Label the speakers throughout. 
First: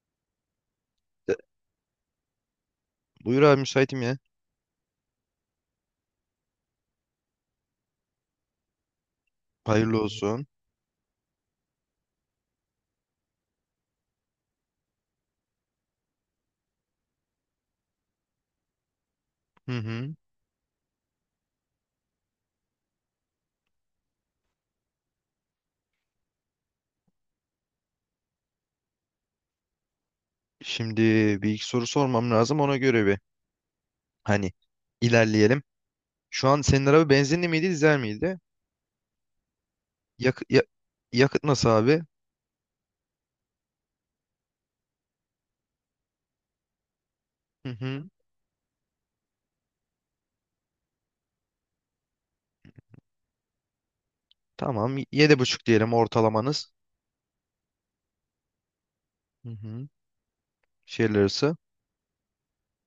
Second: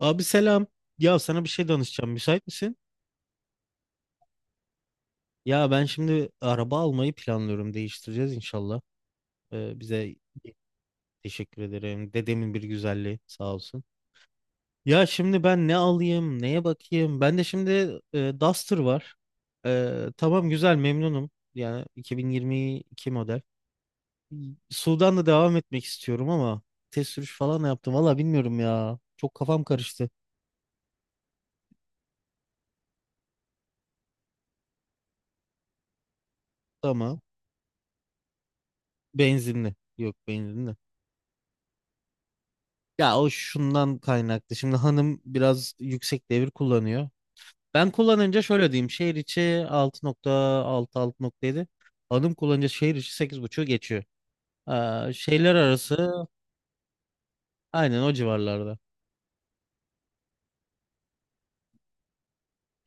Speaker 1: Abi selam. Ya
Speaker 2: E,
Speaker 1: sana bir şey danışacağım. Müsait misin?
Speaker 2: Buyur abi, müsaitim ya.
Speaker 1: Ya ben şimdi araba almayı planlıyorum. Değiştireceğiz inşallah. Ee,
Speaker 2: Hayırlı
Speaker 1: bize
Speaker 2: olsun.
Speaker 1: teşekkür ederim. Dedemin bir güzelliği sağ olsun. Ya şimdi ben ne alayım? Neye bakayım? Ben de şimdi Duster var.
Speaker 2: Hı
Speaker 1: Ee,
Speaker 2: hı.
Speaker 1: tamam güzel memnunum. Yani 2022 model. Sudan'da devam etmek istiyorum ama test sürüş falan da yaptım. Valla bilmiyorum ya. Çok kafam karıştı.
Speaker 2: Şimdi bir iki soru sormam lazım, ona göre bir hani ilerleyelim. Şu an senin araba
Speaker 1: Tamam.
Speaker 2: benzinli miydi, dizel miydi?
Speaker 1: Benzinli. Yok,
Speaker 2: Yak ya-
Speaker 1: benzinli.
Speaker 2: Yakıt nasıl abi?
Speaker 1: Ya o şundan kaynaklı. Şimdi hanım biraz yüksek devir kullanıyor.
Speaker 2: Hı
Speaker 1: Ben
Speaker 2: hı.
Speaker 1: kullanınca şöyle diyeyim. Şehir içi 6,6, 6,7. Hanım kullanınca şehir içi 8,5'u geçiyor.
Speaker 2: Tamam.
Speaker 1: Aa,
Speaker 2: Yedi
Speaker 1: şehirler
Speaker 2: buçuk diyelim
Speaker 1: arası
Speaker 2: ortalamanız.
Speaker 1: aynen o civarlarda.
Speaker 2: Hı hı. Şehirler arası.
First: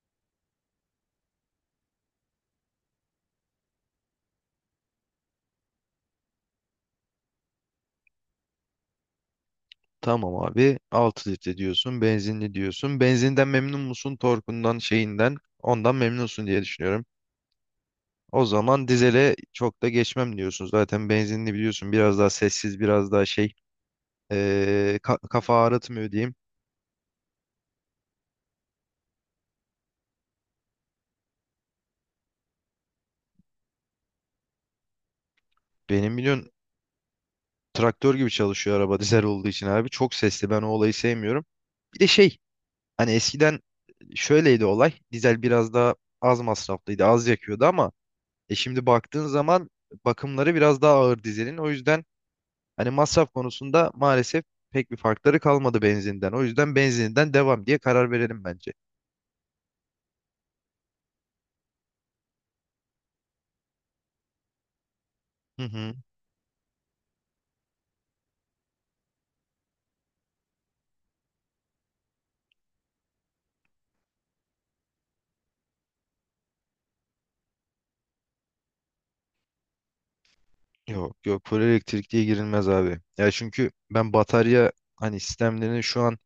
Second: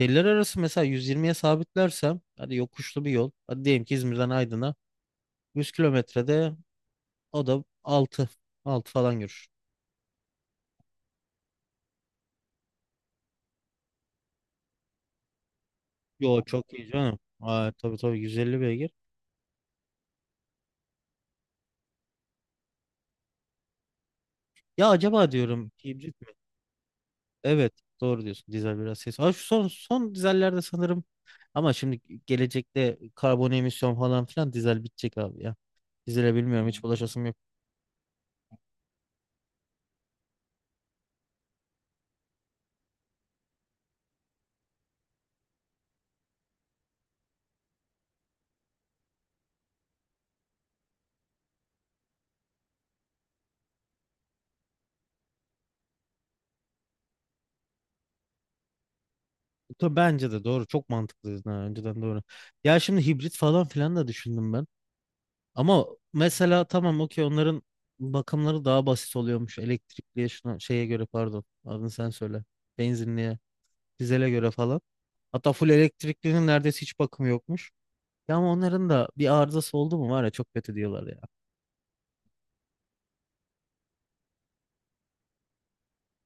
Speaker 1: Şehirler arası mesela 120'ye sabitlersem hadi yokuşlu bir yol. Hadi diyelim ki İzmir'den Aydın'a 100 kilometrede o da 6, 6 falan görür.
Speaker 2: Tamam abi, 6 litre diyorsun. Benzinli diyorsun. Benzinden memnun musun? Torkundan, şeyinden. Ondan
Speaker 1: Yo,
Speaker 2: memnunsun diye
Speaker 1: çok iyi
Speaker 2: düşünüyorum.
Speaker 1: canım. Aa, tabii tabii,
Speaker 2: O
Speaker 1: 150
Speaker 2: zaman
Speaker 1: beygir.
Speaker 2: dizele çok da geçmem diyorsun. Zaten benzinli biliyorsun, biraz daha sessiz, biraz daha şey...
Speaker 1: Ya acaba
Speaker 2: Kafa
Speaker 1: diyorum
Speaker 2: ağrıtmıyor
Speaker 1: hibrit mi?
Speaker 2: diyeyim.
Speaker 1: Evet, doğru diyorsun. Dizel biraz ses. Ha, şu son dizellerde sanırım, ama şimdi gelecekte karbon emisyon falan filan dizel bitecek abi ya.
Speaker 2: Benim
Speaker 1: Dizele
Speaker 2: biliyorsun
Speaker 1: bilmiyorum, hiç bulaşasım yok.
Speaker 2: traktör gibi çalışıyor araba dizel olduğu için abi. Çok sesli, ben o olayı sevmiyorum. Bir de şey, hani eskiden şöyleydi olay. Dizel biraz daha az masraflıydı, az yakıyordu ama şimdi baktığın zaman bakımları biraz daha ağır dizelin. O yüzden hani masraf konusunda maalesef pek bir farkları kalmadı benzinden. O yüzden benzininden devam diye karar verelim bence.
Speaker 1: Tabii, bence de doğru. Çok mantıklı ha, önceden doğru. Ya şimdi hibrit falan filan da düşündüm ben.
Speaker 2: Hı
Speaker 1: Ama
Speaker 2: hı.
Speaker 1: mesela tamam, okey, onların bakımları daha basit oluyormuş. Elektrikliye şuna şeye göre, pardon, adını sen söyle. Benzinliye, dizele göre falan. Hatta full elektriklinin neredeyse hiç bakımı yokmuş. Ya ama onların da bir arızası oldu mu var ya, çok kötü diyorlar
Speaker 2: Yok
Speaker 1: ya.
Speaker 2: yok, full elektrikliye girilmez abi. Ya çünkü ben batarya hani sistemlerini şu an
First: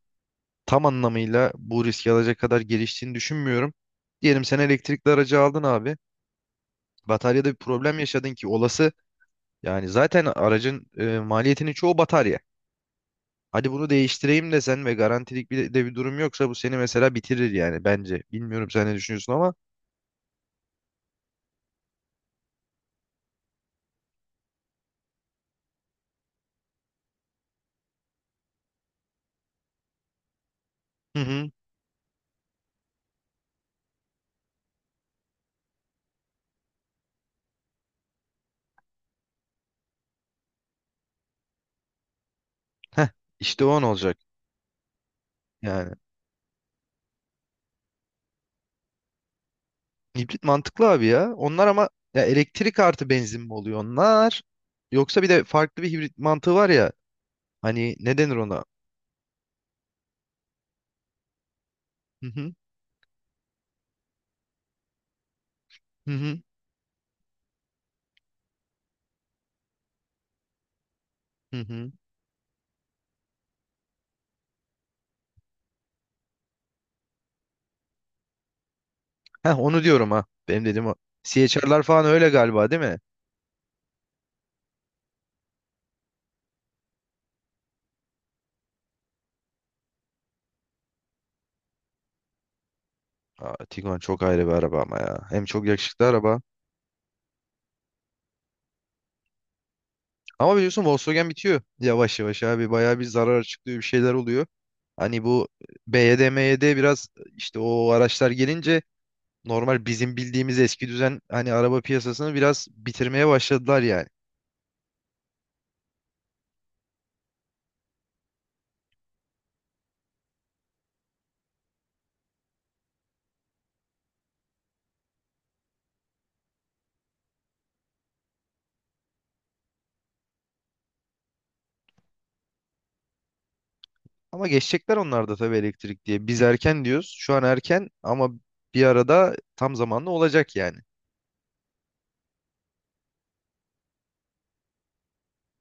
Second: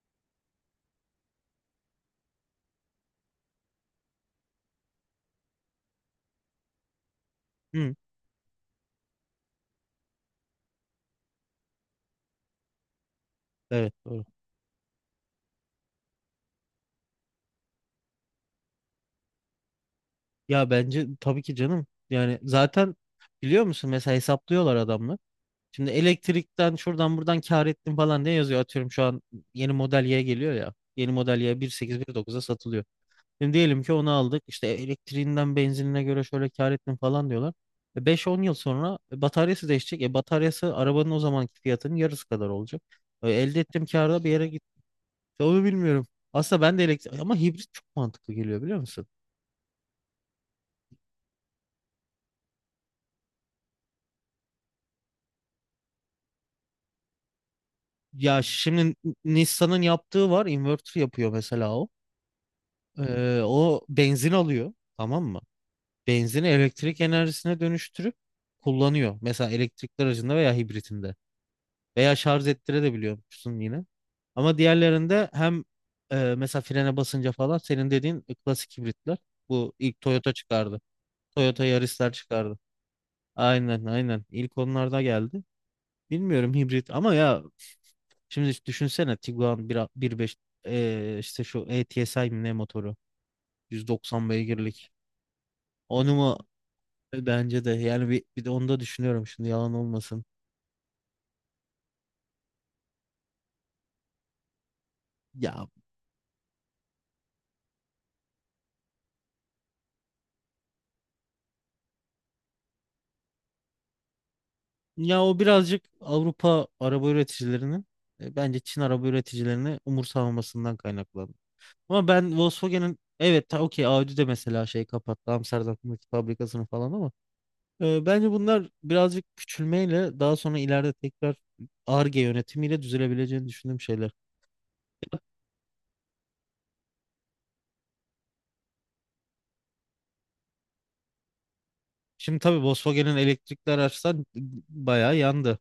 Speaker 2: tam anlamıyla bu riski alacak kadar geliştiğini düşünmüyorum. Diyelim sen elektrikli aracı aldın abi. Bataryada bir
Speaker 1: Hı,
Speaker 2: problem yaşadın ki olası. Yani zaten aracın maliyetinin çoğu batarya. Hadi bunu
Speaker 1: evet doğru.
Speaker 2: değiştireyim desen ve garantilik bir de bir durum yoksa bu seni mesela bitirir yani bence. Bilmiyorum sen ne düşünüyorsun ama.
Speaker 1: Ya bence tabii ki canım. Yani zaten biliyor musun, mesela hesaplıyorlar adamlar. Şimdi elektrikten şuradan buradan kar ettim falan diye yazıyor. Atıyorum, şu an yeni model Y geliyor ya. Yeni
Speaker 2: Hı
Speaker 1: model
Speaker 2: hı.
Speaker 1: Y 1,8 dokuz'a satılıyor. Şimdi diyelim ki onu aldık. İşte elektriğinden benzinine göre şöyle kar ettim falan diyorlar. 5-10 yıl sonra bataryası değişecek. Bataryası arabanın o zamanki fiyatının yarısı kadar olacak.
Speaker 2: Heh,
Speaker 1: Elde
Speaker 2: işte o an
Speaker 1: ettiğim
Speaker 2: olacak
Speaker 1: karda bir yere gitti. Onu
Speaker 2: yani.
Speaker 1: bilmiyorum. Aslında ben de elektrik ama hibrit çok mantıklı geliyor, biliyor musun?
Speaker 2: Hibrit mantıklı abi ya. Onlar ama, ya elektrik artı benzin mi oluyor onlar? Yoksa bir de farklı bir hibrit mantığı var ya. Hani ne denir
Speaker 1: Ya
Speaker 2: ona?
Speaker 1: şimdi Nissan'ın yaptığı var. Inverter yapıyor mesela o.
Speaker 2: Hı hı.
Speaker 1: O benzin alıyor. Tamam mı?
Speaker 2: Hı hı.
Speaker 1: Benzini elektrik enerjisine dönüştürüp kullanıyor. Mesela elektrikli aracında veya hibritinde.
Speaker 2: Hı hı.
Speaker 1: Veya şarj ettirebiliyormuşsun yine. Ama diğerlerinde hem mesela frene basınca falan, senin dediğin klasik hibritler.
Speaker 2: Heh,
Speaker 1: Bu
Speaker 2: onu
Speaker 1: ilk
Speaker 2: diyorum ha.
Speaker 1: Toyota
Speaker 2: Benim
Speaker 1: çıkardı.
Speaker 2: dediğim o.
Speaker 1: Toyota
Speaker 2: CHR'lar falan
Speaker 1: Yaris'ler
Speaker 2: öyle
Speaker 1: çıkardı.
Speaker 2: galiba, değil mi?
Speaker 1: Aynen aynen. İlk onlarda geldi. Bilmiyorum, hibrit ama ya şimdi düşünsene, Tiguan bir 1,5, işte şu ATSI mi ne motoru,
Speaker 2: Aa, Tiguan çok
Speaker 1: 190
Speaker 2: ayrı bir araba
Speaker 1: beygirlik.
Speaker 2: ama ya. Hem çok yakışıklı
Speaker 1: Onu mu?
Speaker 2: araba.
Speaker 1: Bence de yani bir de onu da düşünüyorum şimdi, yalan olmasın.
Speaker 2: Ama biliyorsun Volkswagen bitiyor. Yavaş yavaş abi. Bayağı bir zarar açıklıyor, bir şeyler oluyor. Hani bu
Speaker 1: Ya
Speaker 2: BYD, MYD biraz, işte o araçlar gelince normal bizim bildiğimiz eski düzen hani araba piyasasını biraz bitirmeye başladılar yani.
Speaker 1: Ya o birazcık Avrupa araba üreticilerinin bence Çin araba üreticilerini umursamamasından kaynaklandı. Ama ben Volkswagen'in, evet okey Audi de mesela şey, kapattı Amsterdam'daki fabrikasını falan, ama bence bunlar birazcık küçülmeyle daha sonra ileride tekrar Ar-Ge yönetimiyle düzelebileceğini düşündüğüm şeyler.
Speaker 2: Ama geçecekler onlar da tabii elektrik diye. Biz erken diyoruz. Şu an erken ama bir arada tam zamanlı olacak yani.
Speaker 1: Şimdi tabii Volkswagen'in elektrikli araçtan bayağı yandı.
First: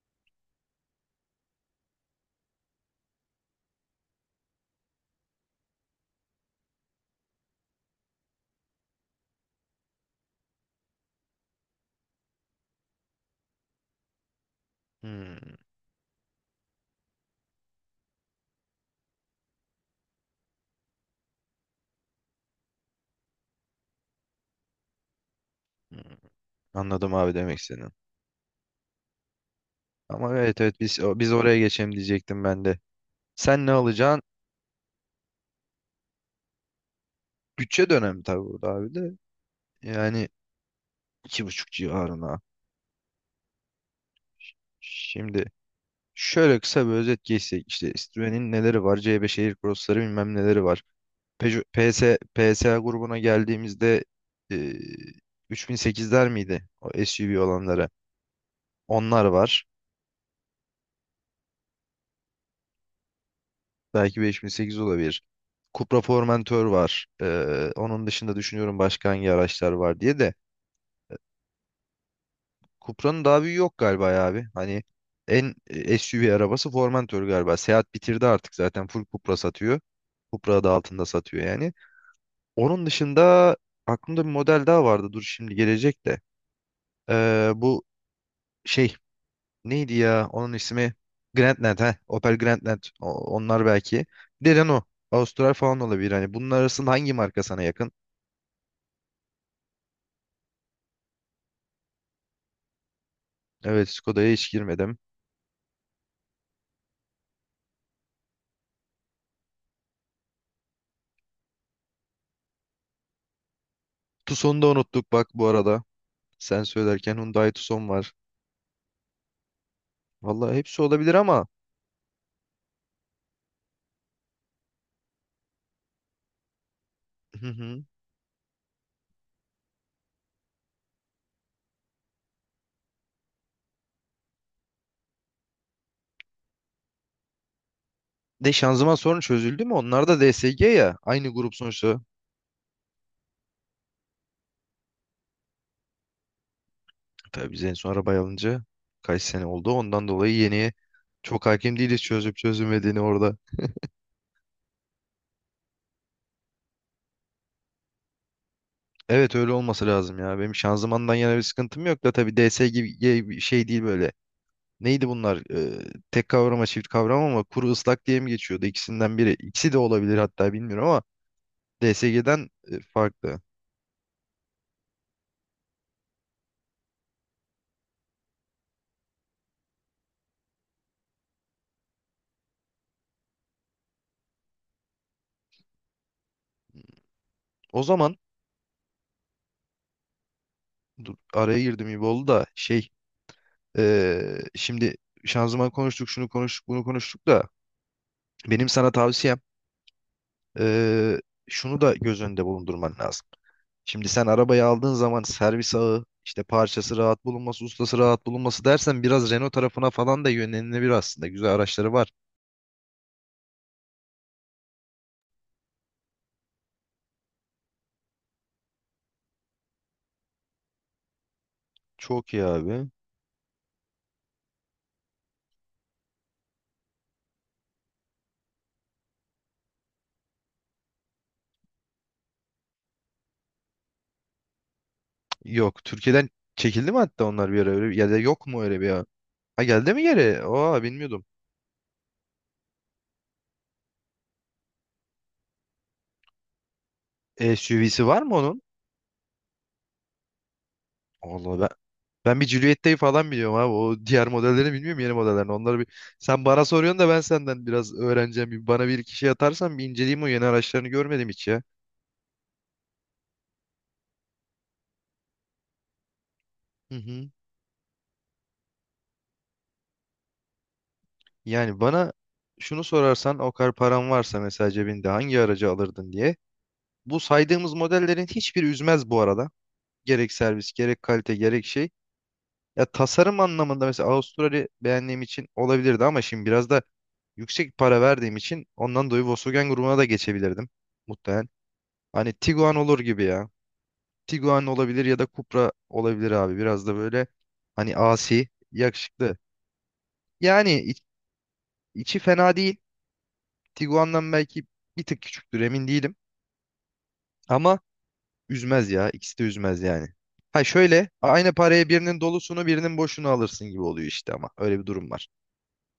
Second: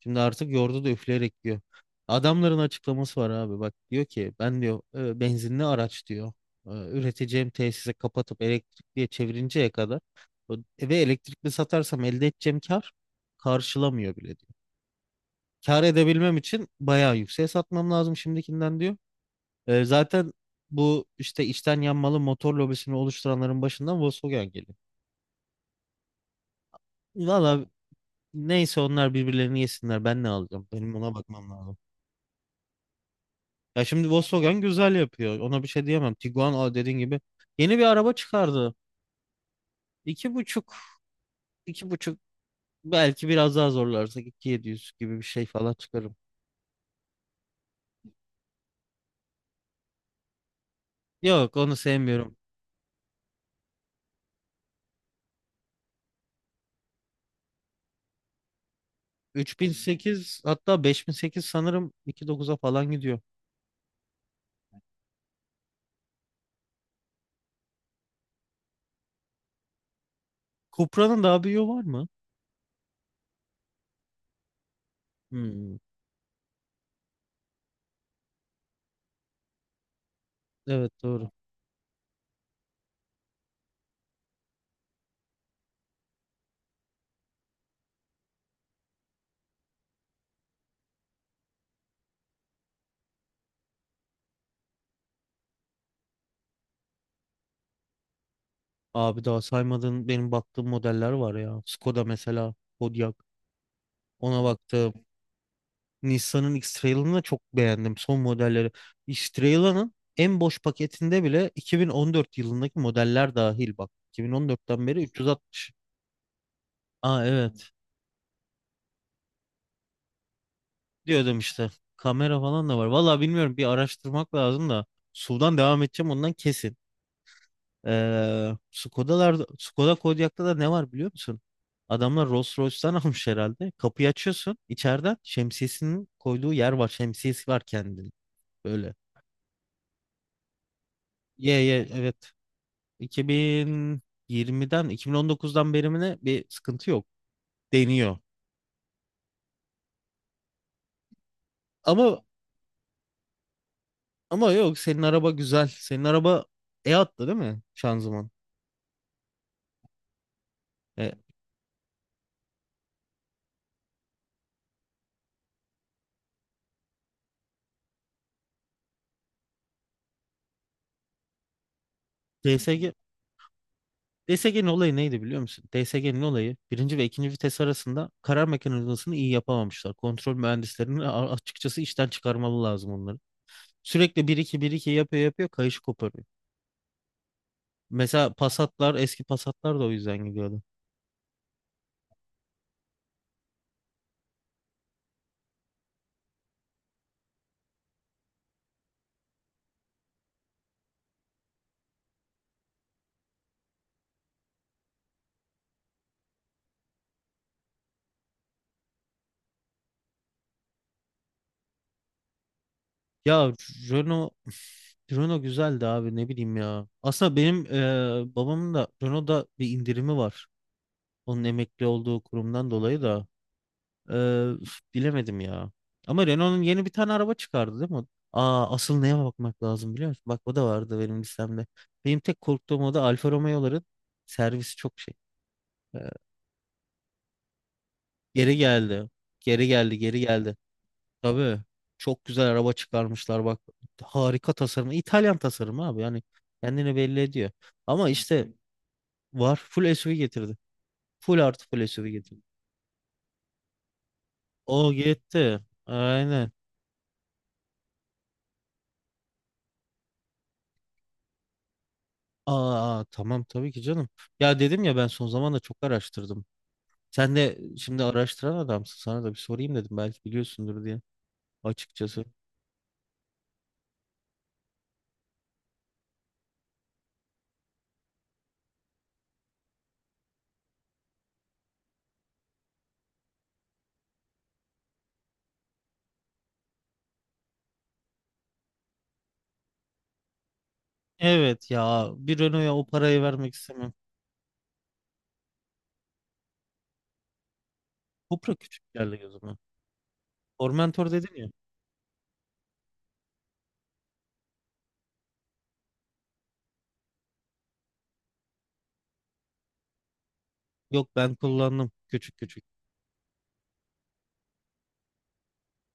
Speaker 1: Şimdi artık yoğurdu da üfleyerek diyor. Adamların açıklaması var abi. Bak, diyor ki ben diyor, benzinli araç diyor, üreteceğim tesise kapatıp elektrikliye çevirinceye kadar o- ve elektrikli satarsam elde edeceğim kar karşılamıyor bile diyor.
Speaker 2: Hmm,
Speaker 1: Kar edebilmem için bayağı yükseğe satmam lazım şimdikinden diyor. Zaten bu işte içten yanmalı motor lobisini oluşturanların başından Volkswagen geliyor.
Speaker 2: hmm. Anladım abi demek
Speaker 1: Valla,
Speaker 2: seni.
Speaker 1: neyse, onlar birbirlerini yesinler. Ben ne
Speaker 2: Ama evet
Speaker 1: alacağım?
Speaker 2: evet,
Speaker 1: Benim
Speaker 2: biz
Speaker 1: ona
Speaker 2: biz
Speaker 1: bakmam
Speaker 2: oraya
Speaker 1: lazım.
Speaker 2: geçelim diyecektim ben de. Sen ne
Speaker 1: Ya şimdi
Speaker 2: alacaksın?
Speaker 1: Volkswagen güzel yapıyor. Ona bir şey diyemem. Tiguan, o dediğin gibi, yeni bir
Speaker 2: Bütçe
Speaker 1: araba
Speaker 2: dönemi tabii burada
Speaker 1: çıkardı.
Speaker 2: abi de. Yani
Speaker 1: İki buçuk,
Speaker 2: iki buçuk
Speaker 1: iki buçuk
Speaker 2: civarına.
Speaker 1: belki biraz daha zorlarsak iki yedi yüz gibi bir
Speaker 2: Şimdi
Speaker 1: şey falan çıkarım.
Speaker 2: şöyle kısa bir özet geçsek. İşte Citroen'in neleri var? C5 Air Cross'ları bilmem neleri var.
Speaker 1: Yok,
Speaker 2: Peugeot,
Speaker 1: onu
Speaker 2: PS,
Speaker 1: sevmiyorum.
Speaker 2: PSA grubuna geldiğimizde e, 3008'ler miydi? O SUV olanlara. Onlar
Speaker 1: Üç
Speaker 2: var.
Speaker 1: bin sekiz hatta 5008 sanırım iki dokuz'a falan gidiyor.
Speaker 2: Belki 5008 olabilir. Cupra Formentor var. Onun dışında düşünüyorum başka hangi araçlar var diye de.
Speaker 1: Cupra'nın daha büyüğü var mı?
Speaker 2: Cupra'nın daha büyüğü yok galiba ya abi. Hani en
Speaker 1: Hmm,
Speaker 2: SUV arabası Formentor galiba. Seat bitirdi artık, zaten full Cupra satıyor. Cupra adı
Speaker 1: evet
Speaker 2: altında
Speaker 1: doğru.
Speaker 2: satıyor yani. Onun dışında aklımda bir model daha vardı. Dur şimdi gelecek de. Bu şey neydi ya? Onun ismi Grandland. Heh, Opel Grandland. Onlar belki. Bir de Renault. Austral falan olabilir. Hani bunun arasında hangi marka sana yakın?
Speaker 1: Abi, daha saymadığın benim baktığım modeller var ya. Skoda mesela, Kodiaq.
Speaker 2: Evet Skoda'ya
Speaker 1: Ona
Speaker 2: hiç
Speaker 1: baktım.
Speaker 2: girmedim.
Speaker 1: Nissan'ın X-Trail'ını da çok beğendim, son modelleri. X-Trail'ın en boş paketinde bile 2014 yılındaki modeller dahil bak.
Speaker 2: Tucson'u da
Speaker 1: 2014'ten beri
Speaker 2: unuttuk bak bu
Speaker 1: 360.
Speaker 2: arada. Sen söylerken
Speaker 1: Aa
Speaker 2: Hyundai
Speaker 1: evet,
Speaker 2: Tucson var. Vallahi hepsi olabilir
Speaker 1: diyordum
Speaker 2: ama...
Speaker 1: işte. Kamera falan da var. Vallahi bilmiyorum, bir araştırmak lazım da. Sudan devam edeceğim, ondan kesin.
Speaker 2: Hı hı.
Speaker 1: Skoda'larda, Skoda Kodiaq'ta da ne var biliyor musun? Adamlar Rolls Royce'tan almış herhalde. Kapıyı açıyorsun, içeriden şemsiyesinin koyduğu yer var. Şemsiyesi var kendini.
Speaker 2: De şanzıman
Speaker 1: Böyle.
Speaker 2: sorunu çözüldü mü? Onlar da DSG ya. Aynı grup
Speaker 1: Ye ye
Speaker 2: sonuçta.
Speaker 1: evet. 2020'den 2019'dan beri mi ne bir sıkıntı yok
Speaker 2: Tabii biz en son
Speaker 1: deniyor.
Speaker 2: arabayı alınca kaç sene oldu. Ondan dolayı yeniye çok hakim değiliz,
Speaker 1: Ama
Speaker 2: çözüp çözülmediğini orada.
Speaker 1: ama yok, senin araba güzel. Senin araba attı değil mi şanzıman?
Speaker 2: Evet öyle olması lazım ya. Benim şanzımandan
Speaker 1: E,
Speaker 2: yana bir sıkıntım yok da tabii DS gibi gibi bir şey değil böyle. Neydi bunlar? Tek kavrama çift kavrama ama kuru ıslak diye mi geçiyordu? İkisinden biri. İkisi de olabilir hatta, bilmiyorum ama DSG'den farklı.
Speaker 1: DSG DSG'nin olayı neydi biliyor musun? DSG'nin olayı, birinci ve ikinci vites arasında karar mekanizmasını iyi yapamamışlar. Kontrol mühendislerini açıkçası işten çıkarmalı lazım onları. Sürekli bir iki, bir iki yapıyor, kayışı koparıyor.
Speaker 2: O zaman
Speaker 1: Mesela Passat'lar, eski Passat'lar da o yüzden gidiyordu.
Speaker 2: dur, araya girdim gibi oldu da şey... Şimdi şanzıman konuştuk, şunu konuştuk, bunu konuştuk da benim sana tavsiyem, ee, şunu da göz önünde bulundurman lazım. Şimdi sen arabayı aldığın zaman servis ağı, işte parçası rahat bulunması, ustası rahat bulunması dersen biraz Renault tarafına falan da yönlenilebilir aslında. Güzel araçları var.
Speaker 1: Ya Renault Renault güzeldi abi, ne bileyim ya. Aslında benim babamın da Renault'da bir indirimi var. Onun emekli olduğu
Speaker 2: Çok iyi
Speaker 1: kurumdan
Speaker 2: abi.
Speaker 1: dolayı da üf, bilemedim ya. Ama Renault'un yeni bir tane araba çıkardı değil mi? Aa, asıl neye bakmak lazım biliyor musun? Bak, o da vardı benim listemde. Benim tek korktuğum, o da Alfa Romeo'ların servisi çok şey.
Speaker 2: Yok,
Speaker 1: Eee,
Speaker 2: Türkiye'den çekildi mi hatta onlar bir ara, öyle ya da yok
Speaker 1: geri
Speaker 2: mu öyle bir ya?
Speaker 1: geldi.
Speaker 2: Ha
Speaker 1: Geri
Speaker 2: geldi mi
Speaker 1: geldi, geri
Speaker 2: geri?
Speaker 1: geldi.
Speaker 2: Oha, bilmiyordum.
Speaker 1: Tabii. Çok güzel araba çıkarmışlar bak. Harika tasarımı. İtalyan tasarımı abi. Yani kendini belli ediyor.
Speaker 2: SUV'si
Speaker 1: Ama
Speaker 2: var
Speaker 1: işte
Speaker 2: mı?
Speaker 1: var. Full SUV getirdi. Full
Speaker 2: Vallahi ben,
Speaker 1: artı full SUV
Speaker 2: ben
Speaker 1: getirdi.
Speaker 2: bir Juliet'teyi falan biliyorum abi. O diğer modelleri
Speaker 1: O
Speaker 2: bilmiyorum, yeni modellerini.
Speaker 1: gitti.
Speaker 2: Onları bir sen
Speaker 1: Aynen.
Speaker 2: bana soruyorsun da ben senden biraz öğreneceğim. Bana bir iki şey atarsan bir inceleyeyim, o yeni araçlarını görmedim hiç ya.
Speaker 1: Aa, tamam tabii ki canım. Ya dedim ya, ben son zamanda çok araştırdım.
Speaker 2: Hı hı.
Speaker 1: Sen de şimdi araştıran adamsın. Sana da bir sorayım dedim, belki biliyorsundur diye,
Speaker 2: Yani bana
Speaker 1: açıkçası.
Speaker 2: şunu sorarsan o kadar paran varsa mesela cebinde hangi aracı alırdın diye. Bu saydığımız modellerin hiçbiri üzmez bu arada. Gerek servis, gerek kalite, gerek şey. Ya tasarım anlamında mesela Avustralya beğendiğim için olabilirdi ama şimdi biraz da yüksek para verdiğim için ondan dolayı Volkswagen grubuna da geçebilirdim muhtemelen.
Speaker 1: Evet ya,
Speaker 2: Hani
Speaker 1: bir
Speaker 2: Tiguan
Speaker 1: Renault'ya o
Speaker 2: olur gibi
Speaker 1: parayı
Speaker 2: ya.
Speaker 1: vermek istemem.
Speaker 2: Tiguan olabilir ya da Cupra olabilir abi. Biraz da böyle, hani asi,
Speaker 1: Cupra küçük geldi
Speaker 2: yakışıklı.
Speaker 1: gözüme.
Speaker 2: Yani
Speaker 1: Formentor dedin ya.
Speaker 2: içi fena değil. Tiguan'dan belki bir tık küçüktür, emin değilim. Ama üzmez ya. İkisi de üzmez yani. Ha şöyle
Speaker 1: Yok, ben
Speaker 2: aynı paraya
Speaker 1: kullandım.
Speaker 2: birinin
Speaker 1: Küçük
Speaker 2: dolusunu
Speaker 1: küçük.
Speaker 2: birinin boşunu alırsın gibi oluyor işte, ama öyle bir durum var.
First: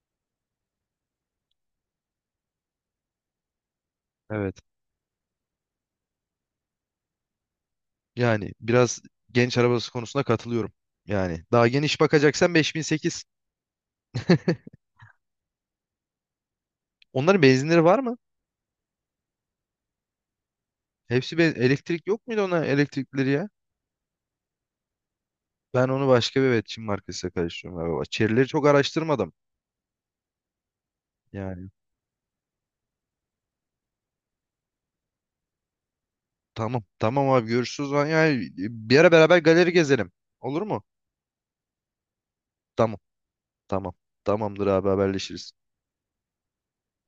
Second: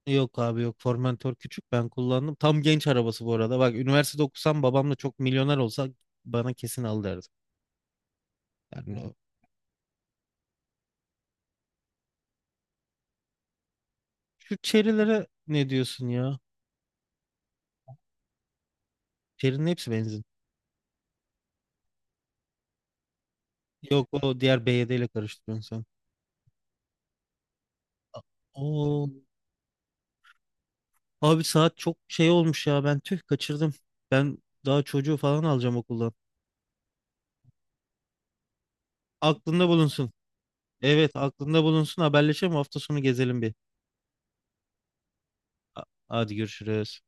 Speaker 1: Yok abi yok, Formentor küçük, ben kullandım. Tam genç arabası bu arada. Bak, üniversitede
Speaker 2: Evet.
Speaker 1: okusam, babamla çok milyoner olsa bana kesin al derdi.
Speaker 2: Yani
Speaker 1: Yani
Speaker 2: biraz genç arabası konusunda katılıyorum. Yani daha geniş bakacaksan 5008.
Speaker 1: şu Chery'lere ne diyorsun ya?
Speaker 2: Onların benzinleri var mı?
Speaker 1: Chery'nin hepsi benzin.
Speaker 2: Hepsi, ben elektrik yok muydu ona elektrikleri ya?
Speaker 1: Yok, o diğer BYD ile karıştırıyorsun sen.
Speaker 2: Ben onu başka bir evet Çin markasıyla karıştırıyorum galiba. Çerileri çok
Speaker 1: Oo,
Speaker 2: araştırmadım.
Speaker 1: abi
Speaker 2: Yani
Speaker 1: saat çok şey olmuş ya, ben tüh kaçırdım. Ben daha çocuğu falan alacağım okuldan.
Speaker 2: tamam tamam abi görüşürüz. Lan. Yani bir ara beraber
Speaker 1: Aklında
Speaker 2: galeri gezelim.
Speaker 1: bulunsun.
Speaker 2: Olur mu?
Speaker 1: Evet, aklında bulunsun, haberleşelim hafta
Speaker 2: Tamam
Speaker 1: sonu gezelim bir.
Speaker 2: tamam. Tamamdır abi haberleşiriz.
Speaker 1: Hadi görüşürüz.